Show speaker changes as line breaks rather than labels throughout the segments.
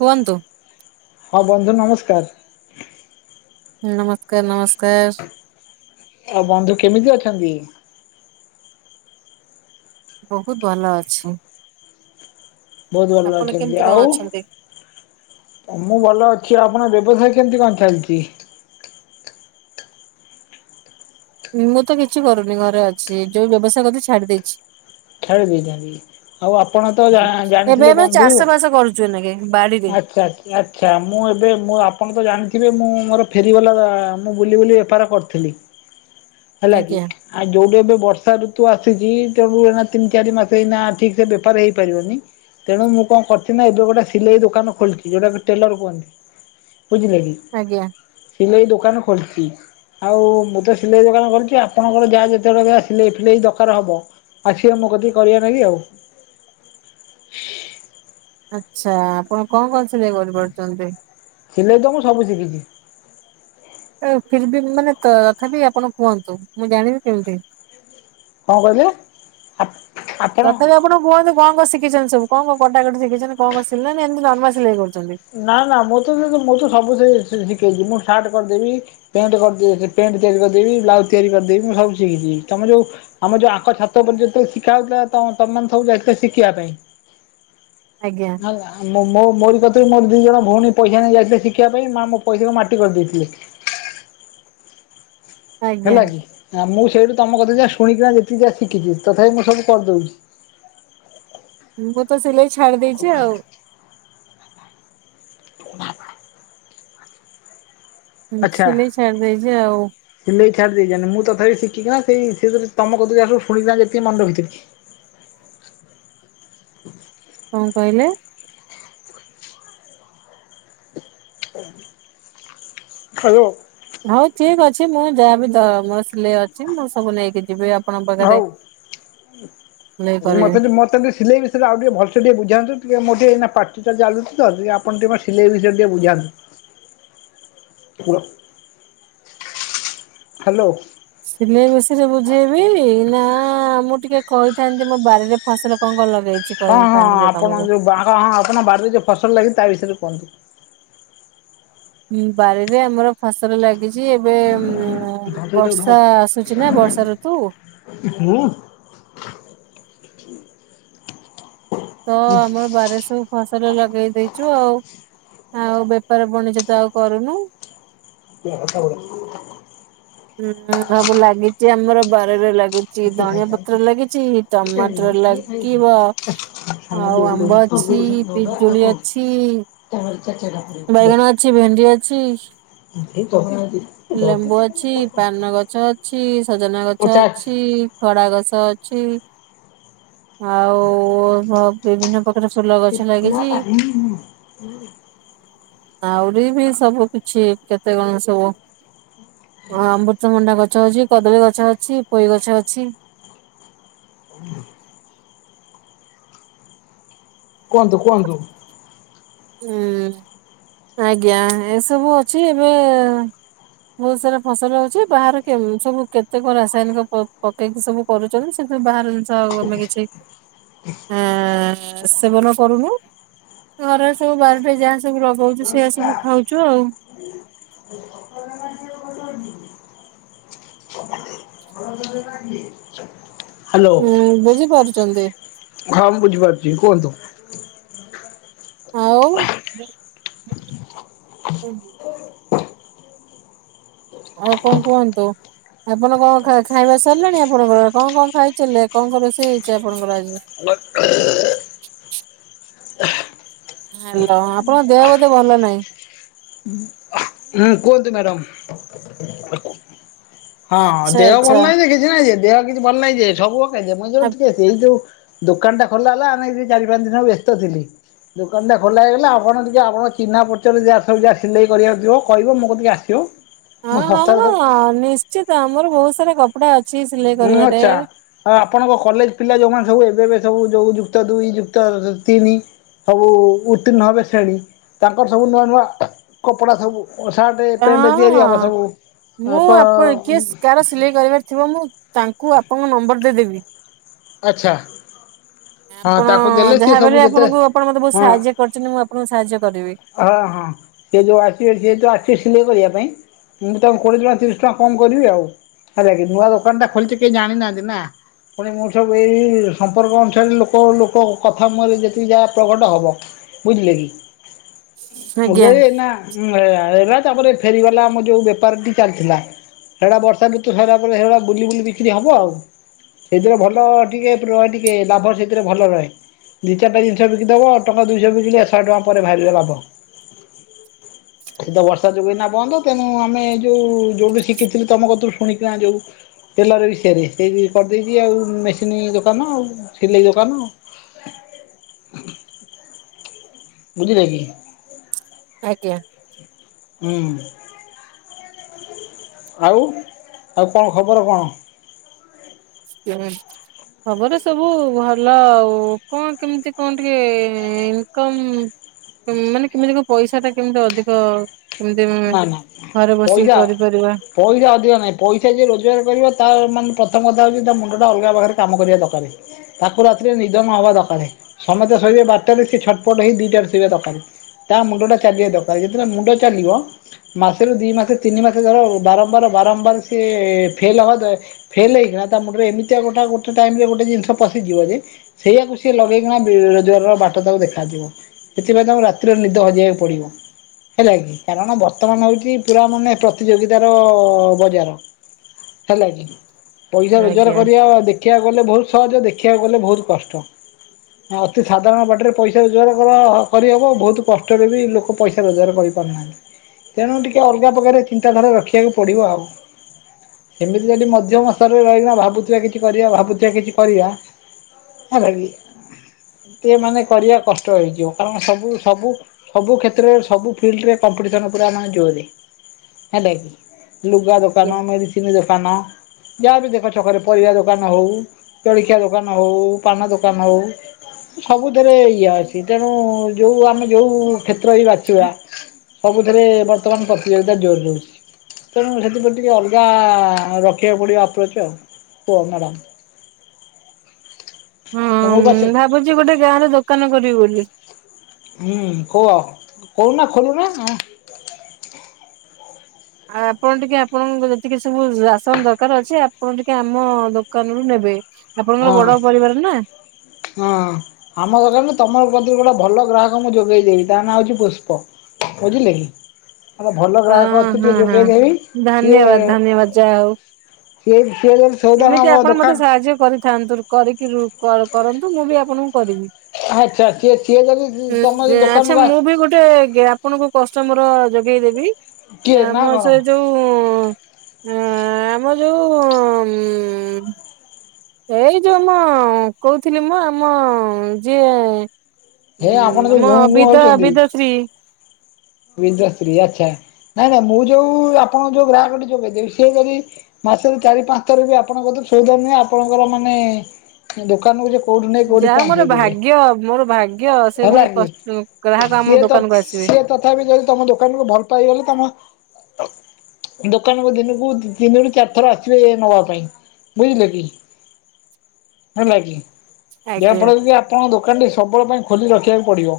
କୁହନ୍ତୁ।
ହଁ ବନ୍ଧୁ ନମସ୍କାର।
ନମସ୍କାର, ନମସ୍କାର।
ଆଉ ବନ୍ଧୁ କେମିତି ଅଛନ୍ତି?
ବହୁତ ଭଲ ଅଛି।
ବହୁତ ଭଲ
ଆପଣ
ଅଛନ୍ତି।
କେମିତି କଣ ଅଛନ୍ତି?
ଆଉ ମୁଁ ଭଲ ଅଛି। କି ଆପଣଙ୍କ ବ୍ୟବସାୟ କେମିତି କଣ ଚାଲିଚି?
ମୁଁ ତ କିଛି କରୁନି ଘରେ ଅଛି ଯୋଉ ବ୍ୟବସାୟ କରିଥିଲି ଛାଡି ଦେଇେଚି।
ଛାଡ଼ି ଦେଇଥାନ୍ତି ଆଉ ଆପଣ ତ
ଏବେ
ଜା-ଜାଣିଥିଲେ
ଆମେ
ବନ୍ଧୁ
ଚାଷ ବାସ କରୁଛୁ ଏନାକେ ବାଡିରେ
ଆଚ୍ଛା ଆ ଆଚ୍ଛା ମୁଁ ଏବେ ମୁଁ ଆପଣ ତ ଜାଣି ଥିବେ ମୁଁ ମୋର ଫେରିବଲା ମୁଁ ବୁଲି ବୁଲି ବେପାର କରିଥିଲି। ହେଲା କି
ଆଜ୍ଞା
ଆଉ ଯୋଉଠି ଏବେ ବର୍ଷା ଋତୁ ଆ ସୁଚି [unintelligible] ତିନି ଚାରି ମାସ ଏଇନା ଠିକ୍ ସେ ବେପାର ହେଇ ପାରିବନି ତେଣୁ ମୁଁ କଣ କରୁଚିନା ଏଇ ଯୋଉ ଗୋଟେ ସିଲେଇ ଦୋକାନ ଖୋଲଚି ଯୋଉଟା କି ଟେଲର କୁହନ୍ତି। ବୁଝିଲ କି?
ଆଜ୍ଞା।
ସିଲେଇ ଦୋକାନ ଖୋଲିଚି ଆଉ ମୁଁ ତ ସିଲେଇ ଦୋକାନ ଖୋଲିଚି ଆପଣଙ୍କର ଯାହା ଯେତେବେଳେ ଯାହା ସିଲେଇ ଫିଲେଇ ଦରକାର ହବ ଆ ସିବ ମୋ କତିକି କରିବା ନା ଗି ଆଉ।
ଆଚ୍ଛା ଆପଣ କଣ କଣ ସିଲେଇ କରିପାରୁଛନ୍ତି?
ସିଲେଇ ତ ମୁଁ ସବୁ ଶିକିଚି।
ଫିର୍ ବି ମାନେ ତ-ତଥାପି ଆପଣ କୁହନ୍ତୁ ମୁଁ ଜାଣିବି କେମିତି?
କଣ କହିଲେ? ଆପଣ
ତଥାପି ଆପଣ କୁହନ୍ତୁ କଣ କଣ ଶି ଶିକିଚନ୍ତି ସବୁ କଣ କଣ କଟା କଟି ଶିକିଚନ୍ତି କଣ କଣ ସିଲା ନା ନର୍ମାଲ ସିଲେଇ କରୁଛନ୍ତି?
ନା ନା ମୁଁ-ତ-ମୁଁ-ତ ସବୁ ସେଇ-ସି କିଚି ମୁଁ ସାର୍ଟ କରିଦେବି ପେଣ୍ଟ କରି ପଣ୍ଟ ତିଆରି କରିଦେବି ବ୍ଲାଉଜ ତିଆରି କରିଦେବି ମୁଁ ସବୁ ଶିକିଚି ତମେ ଯୋଉ ଆମର ଯୋଉ ଆଙ୍କ ଛାତ ଉପରେ ଯେତେବେଳେ ଶିକା ହଉଥିଲା ତ ତମମାନେ ସବୁ ଯାଇଥିଲ ଶିକିବା ପାଇଁ। ଆଜ୍ଞା ମୋ-ମୋ-ମୋରି କ ମୋର ଦି ଜଣ ଭଉଣୀ ପଇସା ନେଇ ଯାଇଥିଲେ ଶିକିବା ପାଇଁ ମା ମୋ ପଇସାକୁ ମାଟି କରିଦେଇଥିଲେ।
ଆଜ୍ଞା
ହେଲା କି ମୁଁ ସେଇଠୁ। ତମ କତୁରୁ ଯାହା ଶୁଣିକିନା ଯେତିକି ଯାହା ଶିକିଚି ତଥାପି ମୁଁ ସବୁ କରଦେଉଚି।
ମୁଁ ସିଲେଇ ଛାଡି ଦେଇେଚି ଆଉ।
[unintelligible] ଆଛା
ସିଲେଇ ଛାଡି ଦେଇଛି ଆଉ।
ସିଲେଇ ଛାଡି ଦେଇଚନ୍ତି ମୁଁ ତଥାପି ଶିଖିକିନା ସେଇ ସେଇତିରେ ତମ କତୁରୁ ଯାହା ସବୁ ଶୁଣିକିନା ଯେତିକି ମନ ରକିଥିଲି।
କଣ କଇଲେ?
ହାଲୋ।
ହଉ ଠିକ ଅଛି ମୁଁ ଯାହାବି ଦ ମୋର ସିଲେଇ ଅଛି ମୁଁ ସବୁ ନେଇକି ଯିବି ଆ
ହଉ
ସିଲେଇ କରିବି।
ମତେ ବି ମତେ ବି ସିଲେଇ ବିଷୟରେ ଆଉ ଟିକେ ଭଲସେ ଟିକେ ବୁଝାନ୍ତୁ ଟିକେ ମୋ ପାର୍ଟି ଟା ଚାଲୁଚି ତ ଟିକେ ଆପଣ ଟିକେ ସିଲେଇ ବିଷୟରେ ଟିକେ ବୁଝାନ୍ତୁ ପ ହାଲୋ।
ସିଲେଇ ବିଷୟ ରେ ବୁଝେଇବି ନା ମୁଁ ଟିକେ କହିଥାନ୍ତି ମୋ ବାରିରେ ଫସଲ କଣ କଣ ଲଗେଇ
ହଁ ହଁ ଆପଣ ଯୋଉ ବା ହଁ ହଁ ଆପଣ ବାରି ରେ ଯୋଉ ଫସଲ ଲାଗିଚି ତା ବିଷୟରେ କୁହନ୍ତୁ।
ହୁଁ ବାରିରେ ଆମର ଫସଲ ଲାଗିଛି। ଚି ଏବେ
ଧର ଏଇଟାକୁ ଧର।
ବର୍ଷା ଆସୁଛି ନା ବର୍ଷା ଋତୁ।
[unintelligible]
ତ ଆମର ବାରିରେ ସବୁ ଫସଲ ଲଗେଇ ଦେଇେଇଛୁ ଆଉ। ଆଉ ବେପାର ବଣିଜ ତ ଆଉ କରୁନୁ।
[unintelligible]
ହୁଁ ସବୁ ଲାଗିଛି ଆମର ବାରିରେ ଲାଗି। ଚି ଧନିଆ ପତ୍ର ଲାଗିଛି ଟମାଟର ଲାଗିବ ଆଉ ଆମ୍ବ ଅଛି ପିଜୁଳି ଅଛି।
ହୁଁ।
ବାଇଗଣ ଅଛି ଭେଣ୍ଡି ଅଛି। ଛି।
ଆଚ୍ଛା
ଲେମ୍ବୁ ଅଛି ପାନ ଗଛ ଅଛି ସଜନା ଗଛ ଅଛି ଖଡ଼ା ଗଛ। ଛ ଅଛି। ଆଉ ଓ ଭ ବ। ବିଭିନ୍ନ ପ୍ର
[unintelligible]
ଆହୁରି ବି ସବୁ କିଛି କେ ତେ କଣ ସବୁ। ହଁ ଅମବୃତ ଭଣ୍ଡା ଗ ଗଛ ଅଛି କଦଳୀ ଗଛ ଅଛି ପୋଇ ଗଛ ଅଛି।
ହୁ କୁହନ୍ତୁ କୁହନ୍ତୁ।
ହୁଁ ଆଜ୍ଞା ଏସବୁ ଅଛି ଏବେ ବହୁତ ସାରା ଫସଲ ଅଛି ବାହରେ କେମ୍ ସବୁ କେତେ କ ରାସାୟନିକ ପକେଇକି ସବୁ କରୁଛନ୍ତି ସେଥି ବାହରୁ ଜିନିଶ ସ ଆଉ ଆମେ କିଛି। ଆଁ ସେବନ କରୁନୁ ଘରେ। ସବୁ ବାରିରେ ଯାହା ସବୁ ଲଗାଉଛୁ ସେଇଆ ସବୁ ଖାଉଛୁ ଆଉ।
ହାଲୋ
ଉଁ ବୁଝିପାରୁଛନ୍ତି
ହଁ ମୁଁ ବୁଝିପାରୁଛି କୁହନ୍ତୁ। ହ
ଆଉ। ଆଉ କଣ କୁହନ୍ତୁ ଆପଣ କଣ ଖାଇ ଖାଇବା ସାରିଲାଣି ଆପଣଙ୍କର କଣ କଣ ଖାଇଥିଲେ କଣ କଣ ରୋଷେଇ ହେଇଛି ଆପଣଙ୍କର ଆଜି। ହାଲୋ ଆପଣଙ୍କ ଦେହ ବୋଧେ ଭଲ ନାହିଁ।
ଉଁ କୁହନ୍ତୁ ମ୍ୟାଡାମ। ହଁ
ଆଚ୍ଛା
ଦେହ ଭଲ
ଆଚ୍ଛା
ନାହିଁ ଯେ କିଛି ନାହିଁ ଯେ। ଦେହ କିଛି ଭଲ ନାହିଁ ଯେ ସବୁ। ମଝୀରେ ମଝିରେ
ଆପ
ଟିକେ ଏଇ ଯୋଉ। ଦୋକାନଟା ଖୋଲା ହେଲା ଆମେ ଏଇ ଚାରି ପାଞ୍ଚ ଦିନ ବ୍ୟସ୍ତଥିଲ ଦୋକାନଟା ଖୋଲା ହେଇଗଲା ଆପଣ ଟିକେ ଏ ଆପଣ ଚିହ୍ନା ପରିଚରେ ଯାହା ର ସବୁ ଯାହା ସିଲେଇାଇ କରିବାକୁଥିବ। କହିବ ମୋ କତିିକି ଆସିବ।
ହଁ
ଶସ୍ତାରେ
ହଁ
ସବୁ
ହଁ ନିଶ୍ଚିତ ଆମର ବହୁତ ସାରା କପ
ହଁ ଆଚ୍ଛା ଆଉ ଆପଣଙ୍କ କଲେଜ ପିଲା ଯୋଉମାନେ ସବୁ ଏବେ ଏବେ ସବୁ ଯେଉଁ ଯୁକ୍ତ ଦୁଇ ଯୁକ୍ତ ତିନି ସବୁ ଉତ୍ତୀର୍ଣ୍ଣ ହେବେ ଶ୍ରେଣୀ ତାଙ୍କର ସବୁ ନୂଆ ନୂଆ କପଡ଼ା ସବୁ ସାର୍ଟ ପେଣ୍ଟ ତିଆରି ହବ
ହଁ
ସବୁ
ମୁଁ
ତାଙ୍କ
ଆପଣ କିଏ କାର ସିଲେଇ କରିବାର ଥିବ ମୁଁ ତାଙ୍କୁ ଆପଣଙ୍କ ନମ୍ବର ଦେଇଦେବି
ଆଚ୍ଛା
ଆପଣ
ହଁ ତାଙ୍କୁ ଦେଲେ ସିଏ
ଯାହାବି
ସବୁ
ହେଲେ
ଯେତେ
ଆପଣଙ୍କୁ ଆପଣ ମତେ ବହୁତ
ହଁ
ସାହାଯ୍ୟ କରିଛନ୍ତି ମୁଁ ଆପଣଙ୍କୁ ସାହାଯ୍ୟ କରିବି।
ହଁ ହଁ ସେ ଯୋଉ ଆସିବେ ଯିଏ ତ ଆସିବେ ସିଏ ସିଲେଇ କରିବା ପାଇଁ ମୁଁ ତାଙ୍କୁ କୋଡ଼ିଏ ଟଙ୍କା ତିରିଶ ଟଙ୍କା କମ୍ କରିବି ଆଉ ହେଲା କି ନୂଆ ଦୋକାନଟା ଖୋଲିଛି କେହି ଜାଣିନାହାଁନ୍ତି ନା ପୁଣି ମୋର ସବୁ ଏଇ ଏଇ ସମ୍ପର୍କ ଅନୁସାରେ ଲୋକ ଲୋକ କଥା ମୁହଁରେ ଯେତିକି ଯାହା ପ୍ରଘଟ ହବ ବୁଝିଲେ କି। ମୋ
ଆଜ୍ଞା
ଯାକେ ଏଇନା ଉଁ ଏଟା ତାପରେ ଫେରିବାଲା ଆମର ଯେଉଁ ବେପାରଟି ଚାଲିଥିଲା। ସେଇଟା ବର୍ଷା ଋତୁ ସଇଲା ପରେ ସେଗୁଡ଼ା ବୁଲି ବୁଲି ବିକ୍ରି ହବ ଆଉ। ସେଇଥିରେ ଭଲ ଟିକେ ରହେ ଟିକେ ଲାଭ ସେଇଥିରେ ଭଲ ରହେ। ଦି ଚାରିଟା ଜିନିଷ ବିକି ଦବ ଟଙ୍କା ଦୁଇଶହ ବିକିଲେ ଏ ଶହ ଟଙ୍କା ପରେ ବାହାରିବ ଲାଭ। ସେ ତ ବର୍ଷା ଯୋଗୁଁ ଏଇନା ବନ୍ଦ ତେଣୁ ଆମେ ଯୋଉ ଯୋଉଠି ଶିଖିଥିଲୁ ତମ କତୁରୁ ଶୁଣିକିନା ଯୋଉ ଟେଲର ବିଷୟରେ ସେଇ କରିଦେଇକି ଆଉ ମେସିନ୍ ଦୋକାନ ଆଉ ସିଲେଇ ଦୋକାନ। ବୁଝିଲେ କି?
ଆଜ୍ଞା।
ହୁଁ। ଆଉ ଆଉ କଣ ଖବର କଣ?
ଖବର ସବୁ ଭଲ ଆଉ କଣ କେମିତି କଣ ଟିକେ ଇନକମ ମାନେ କେମିତି କଣ ପଇସା ଟା କେମିତି ଅଧିକ କେମିତି
ନାଇଁ ନାଇଁ
ଘରେ ବସିକି
ପଇସା
କରିପାରିବା
ପଇସା ଅଧିକ ନାହିଁ ପଇସା ଯିଏ ରୋଜଗାର କରିବ ତାର ମାନେ ପ୍ରଥମ କଥା ହଉଛି ତା ମୁଣ୍ଡଟା ଅଲଗା ପାଖରେ କାମ କରିବା ଦରକାରେ। ତାକୁ ରାତିରେ ନିଦ ନ ହେବା ଦରକାରେ। ସମତେ ଶୋଇବେ ବାରଟାରେ ସିଏ ଛଟପଟ ହେଇ ଦିଟାରେ ଶୋଇବା ଦରକାରେ। ତା ମୁଣ୍ଡଟା ଚାଲିବା ଦରକାର ଯେତେବେଳେ ମୁଣ୍ଡ ଚାଲିବ ମାସେରୁ ଦି ମାସ ତିନି ମାସ ଧର ବାରମ୍ବାର ବାରମ୍ବାର ସିଏ ଫେଲ ହବ ଫେଲ ହେଇକିନା ତା ମୁଣ୍ଡରେ ଏମିତିଆ ଗୋଟା ଗୋଟେ ଟାଇମ ରେ ଗୋଟେ ଜିନିଷ ପଶିଯିବ ଯେ ସେଇଆକୁ ସିଏ ଲଗେଇକିନା ରୋଜଗାରର ବାଟ ତାକୁ ଦେଖାଯିବ। ସେଥିପାଇଁ ତାଙ୍କୁ ରାତିରେ ନିଦ ହଜେଇବାକୁ ପଡ଼ିବ। ହେଲା କିି କାରଣ ବର୍ ବର୍ତ୍ତମାନ ହଉଛି ପୁରା ମାନେ ପ୍ରତିଯୋଗିତାର ବଜାର ହେଲା କି ପଇସା ରୋଜଗାର
ଆଜ୍ଞା।
କରିବା ଦେଖି ଦେଖିବାକୁ ଗଲେ ବହୁତ ସହଜ ଦେଖିବାକୁ ଗଲେ ବହୁତ କଷ୍ଟ। ଅତି ସାଧାରଣ ବାଟିରେ ପଇସା ରୋଜଗାର କର କରିହେବ ବହୁତ କଷ୍ଟରେ ବି ଲୋକ ପଇସା ରୋଜଗାର କରିପାରୁନାହାଁନ୍ତି। ତେଣୁ ଟିକେ ଅଲଗା ପ୍ରକାରରେ ଚିନ୍ତାଧାରା ରଖିବାକୁ ପଡ଼ିବ ଆଉ। ସେମିତି ଯଦି ମଧ୍ୟମ ସ୍ତରରେ ରହିକିନା ଭାବୁଥିବା କିଛି କରିବା ଭାବୁଥିବା କିଛି କରିବା ହେଲା କି ସିଏ ମାନେ କରିବା କଷ୍ଟ ହେଇଯିବ କାରଣ ସବୁ ସବୁ ସବୁ କ୍ଷେତ୍ରରେ ସବୁ ଫିଲ୍ଡରେ କମ୍ପିଟିସନ୍ ପୁରା ମାନେ ଜୋରେ ହେଲା କିି। ଲୁଗା ଦୋକାନ, ମେଡିସିନୀ ଦୋକାନ ଯାହା ବି ଦେଖ ଛକରେ ପରିବା ଦୋକାନ ହଉ, ଜଳଖିଆ ଦୋକାନ ହଉ, ପାନ ଦୋକାନ ହଉ, ସବୁଥିରେ ଇଏ ଅଛି ତେଣୁ ଯୋଉ ଆମେ ଯୋଉ କ୍ଷେତ୍ର ହି ବାଛିବା ସବୁ ଥିରେ ବର୍ତ୍ତମାନ ପ୍ରତିଯୋଗିତା ଜୋର ରହୁଛି। ତେଣୁ ସେଥିପ୍ରତି ଟିକେ ଅଲଗା ରଖିବାକୁ ପଡ଼ିବ ଆପ୍ରୋଚ୍ ଆଉ। କୁହ ମ୍ୟାଡ଼ାମ୍।
ହଁ
ମୁଁ ପଛେ
ଭାବୁଛି ଗୋଟେ ଗାଁରେ ଦୋକାନ କରିବି ବୋଲି।
ହୁଁ କୁହ କହୁନା ଖୋଲୁନା
ଆ ଆପଣ ଟିକେ ଆପଣଙ୍କ ଯେତିକି ସବୁ ରାସନ ଦରକାର ଅଛି ଆପଣ ଟିକେ ଆମ ଦୋକାନରୁୁ ନେବେ। ଆପଣଙ୍କର ବଡ ପରିବାର ନା।
ହଁ ଆମ ଦୋକାନରୁ ତମ ପ୍ରତିରୁ ଗୋଟେ ଭଲ ଗ୍ରାହକ ମୁଁ ଯୋଗାଇ ଦେବି ତା ନାଁ ହେଉଛି ପୁଷ୍ପ। ବୁଝିଲେ କି? ଆମ ଭଲ
ହଁ
ଗ୍ରାହକ ଅଛି
ହଁ
ଟିକେ
ହଁ।
ଯୋଗେଇ ଦେବି କିଏ
ଧନ୍ୟବାଦ ଧନ୍ୟବାଦ ଯାହା ହଉ
କିଏ
ଏମିତି ଆପଣ ମତେ ସାହାଯ୍ୟ କରିଥାନ୍ତୁ କରିକି ର ପରେ କରନ୍ତୁ ମୁଁ ବି ଆପଣଙ୍କୁ କରିବି।
ଆଚ୍ଛା ସିଏ ସିଏ ଯଦି ତମ ଯଦି
ଆଛା
ଦୋକାନକୁ ଆସ
ମୁଁ ବି ଗୋଟେ ଆପଣଙ୍କ କଷ୍ଟମର ଯୋଗେଇଦବି
କିଏ ନା
ଆମ
କଣ
ସେ ଯୋଉ ଆଁ ଆମ ଯୋଉ ହୁଁ ଏଇ ଯୋଉ ମ କହୁଥିଲି ମୁଁ ଆମ ଯିଏ
ହେ ଆପଣ
ହୁଁ
ଯୋଉ
ଆମ
ଗୁଁ
ବିଦା ବିଦଶ୍ରୀ
ବିନ୍ଦଶ୍ରୀ ଆଚ୍ଛା ନାଇଁ ନାଇଁ ମୁଁ ଯୋଉ ଆପଣଙ୍କୁ ଯୋଉ ଗ୍ରାହକ ଟି ଯୋଗେଇଦେବି ସେ ଯଦି ମାସରେ ଚାରି ପାଞ୍ଚ ଥର ବି ଆପଣଙ୍କ କତିରୁ ସଉଦା ନିଏ ଆପଣଙ୍କର ମାନେ ଦୋକାନକୁ କୋଉଠୁ ନେଇ କୋଉଠି
ଯାହା ମୋର
ପହଞ୍ଚେଇ ଦେବେ
ଭାଗ୍ୟ ମୋର ଭାଗ୍ୟ ସେ
ହେଲା
ଭଳି
କି
କ ଗ୍ରାହକ ଆମ
ସିଏ ତ
ଦୋକାନକୁୁ ଆସିବେ।
ସିଏ ତଥାପି ଯଦି ତମ ଦୋକାନରୁ ଭଲ ପାଇଗଲେ ତମ ଦୋକାନକୁ ଦିନକୁ ତିନରୁ ଚାରି ଥର ଆସିବେ ନବା ପାଇଁ ବୁଝିଲେ କି ହେଲା କିି
ଆଜ୍ଞା
ଯାହାଫଳରେ କି ଆପଣଙ୍କ ଦୋକାନ ଟି ସବୁବେଳେ ପାଇଁ ଖୋଲି ରଖିବାକୁ ପଡିବ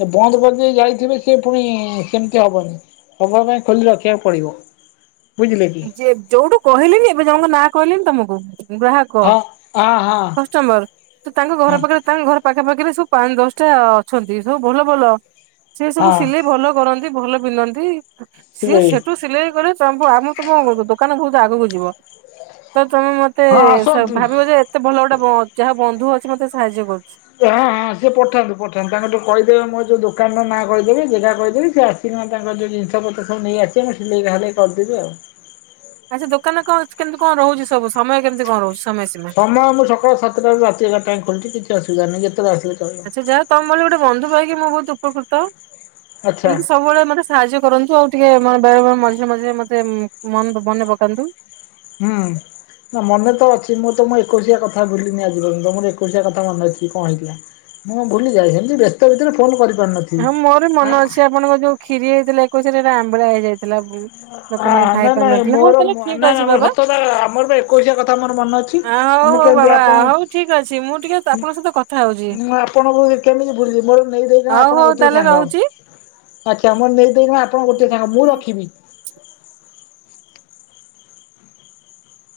ଏ ବନ୍ଦ କରିଦେଇ ଯାଇଥିବେ ପୁଣି ସେମିତି ହବନି ହବା ପାଇଁ ଖୋଲି ରଖିବାକୁ ପଡିବ
ଯେ ଯୋଉଠୁ କହିଲେ ବି ଏବେ ଜଣଙ୍କ ନାଁ କହିଲେ ବି ତମକୁ ହଁ ଗ୍ରାହକ
ହଁ ହଁ ହଁ।
କଷ୍ଟମ୍ୱର ତ ତାଙ୍କ ଘର
ହଁ
ପାଖରେ ତାଙ୍କ ଘର ପାଖା ପାଖିରେ ସବୁ ପାଞ୍ଚ ଦଶଟା ଅଛନ୍ତି ସବୁ ଭଲ ଭଲ ସେ ସବୁ
ହଁ
ସିଲେଇ ଭଲ କର ରି ଭଲ ପିିନ୍ଧନ୍ତି। ସିଏ
ସେଇ
ସେଠୁ ସିଲେଇ କରି [inaudible] କଣ କହୁଚ ଦୋକାନ ବହୁତ ଆଗକୁ ଯିବ ତ ତମେ ମତେ
ହଁ
ସେ
ଆସନ୍ତୁ।
ଭାବିବ ଯେ ଏତେ ଭଲ ଗୋଟେ ବ ଯାହା ବନ୍ଧୁ ଅଛି ମତେ ସାହାଯ୍ୟ କରୁ
ହଁ ହଁ ସିଏ ପଠାନ୍ତୁ ପଠାନ୍ତୁ ତାଙ୍କଠୁ କହିଦେବେ ମୋର ଯୋଉ ଦୋ ଦୋକାନର ନାଁ କହିଦେବି ଯେଯା କହିଦେବି ସେ ଆସିକିନା ତାଙ୍କର ଯୋଉ ଜିନିଷ ପତ୍ର ସବୁ ନେଇ ଆସିବେ ମୁଁ ସିଲେଇ ଭାଲେଇ କରିଦେବି ଆଉ
ଆଚ୍ଛା ଦୋକାନରେ କଣ ଅଛି କେମିତି କଣ ରହୁଛି ସବୁ ସମୟ କେମିତି କଣ ରହୁ
ସମୟ ମୁଁ ସକାଳ ସାତଟାରୁ ରାତି ଏଗାରଟାଏ ଖୋଲଥିବି। [inaudible]
ଆଚ୍ଛା ଯାହା ତମ ବୋଲି ଗୋଟେ ବନ୍ଧୁ ପାଇକି ମୁଁ ବହୁତ କହୁତ
ଆଚ୍ଛା
ଏମତି ସବୁବେଳେ ମତେ ସାହାଯ୍ୟ କରନ୍ତୁ ଆଉ ଟିକେ ମତେ ବେଳେଳେ ମଝିରେ ମଝିରେ ମତେ ମନ ମନେ ପକାନ୍ତୁ।
ହୁଁ ନା ମନେ ତ ଅଛି ମୁଁ ତମ ଏକୋଇଶିଆ କଥା ଭୁଲିିନି ଆଜି ପର୍ଯ୍ୟନ୍ତ ମୋର ଏକୋଇଶିଆ କଥା ମନେ ଅଛି କଣ ହେଇଥିଲା ମୁଁ ଭୁଲି ଯାଇଥିଲି ବ୍ୟସ୍ତ ଭିତରେ ଫୋନ କରିି
ହଁ ମୋର ମନ ଅଛି ଆପଣଙ୍କ ଯୋଉ କ୍ଷୀରି ହେଇଥିଲା ଏକୋଇସା ରେ ସେରା ଆମ୍ବିଳା ହେଇଯାଇ
ହ ନାଇଁ ନାଇଁ
ହଉ
ମୋର
ତାହେଲେ ଠିକ ଅଛି
ନାଇଁାଇଁ ମୋର
ବାବା
ସତତା ଆମର ଏକୋଇଶିଆ କଥା ମୋର ମନେ ଅଛି।
ହଉ
ମୁଁ
ହଉ
କେମିତି
ବାବା
ଆପଣ
ହଉ ଠିକ ଅଛି ମୁଁ ଟିକେ ଆପଣଙ୍କ ସହିତ କଥା ହଉଛି।
ମୁଁ ଆପଣଙ୍କୁ କେମିତି ଭୁଲି ମୋର ନେଇଦ
ହଉ ହଉ ତାହେଲେ ରହୁଛି।
ଆଚ୍ଛା ମର୍ ନେ [unintelligible] ଆପଣ ଗୋଟେ ସାଙ୍ଗ ମୁଁ ରଖିବି।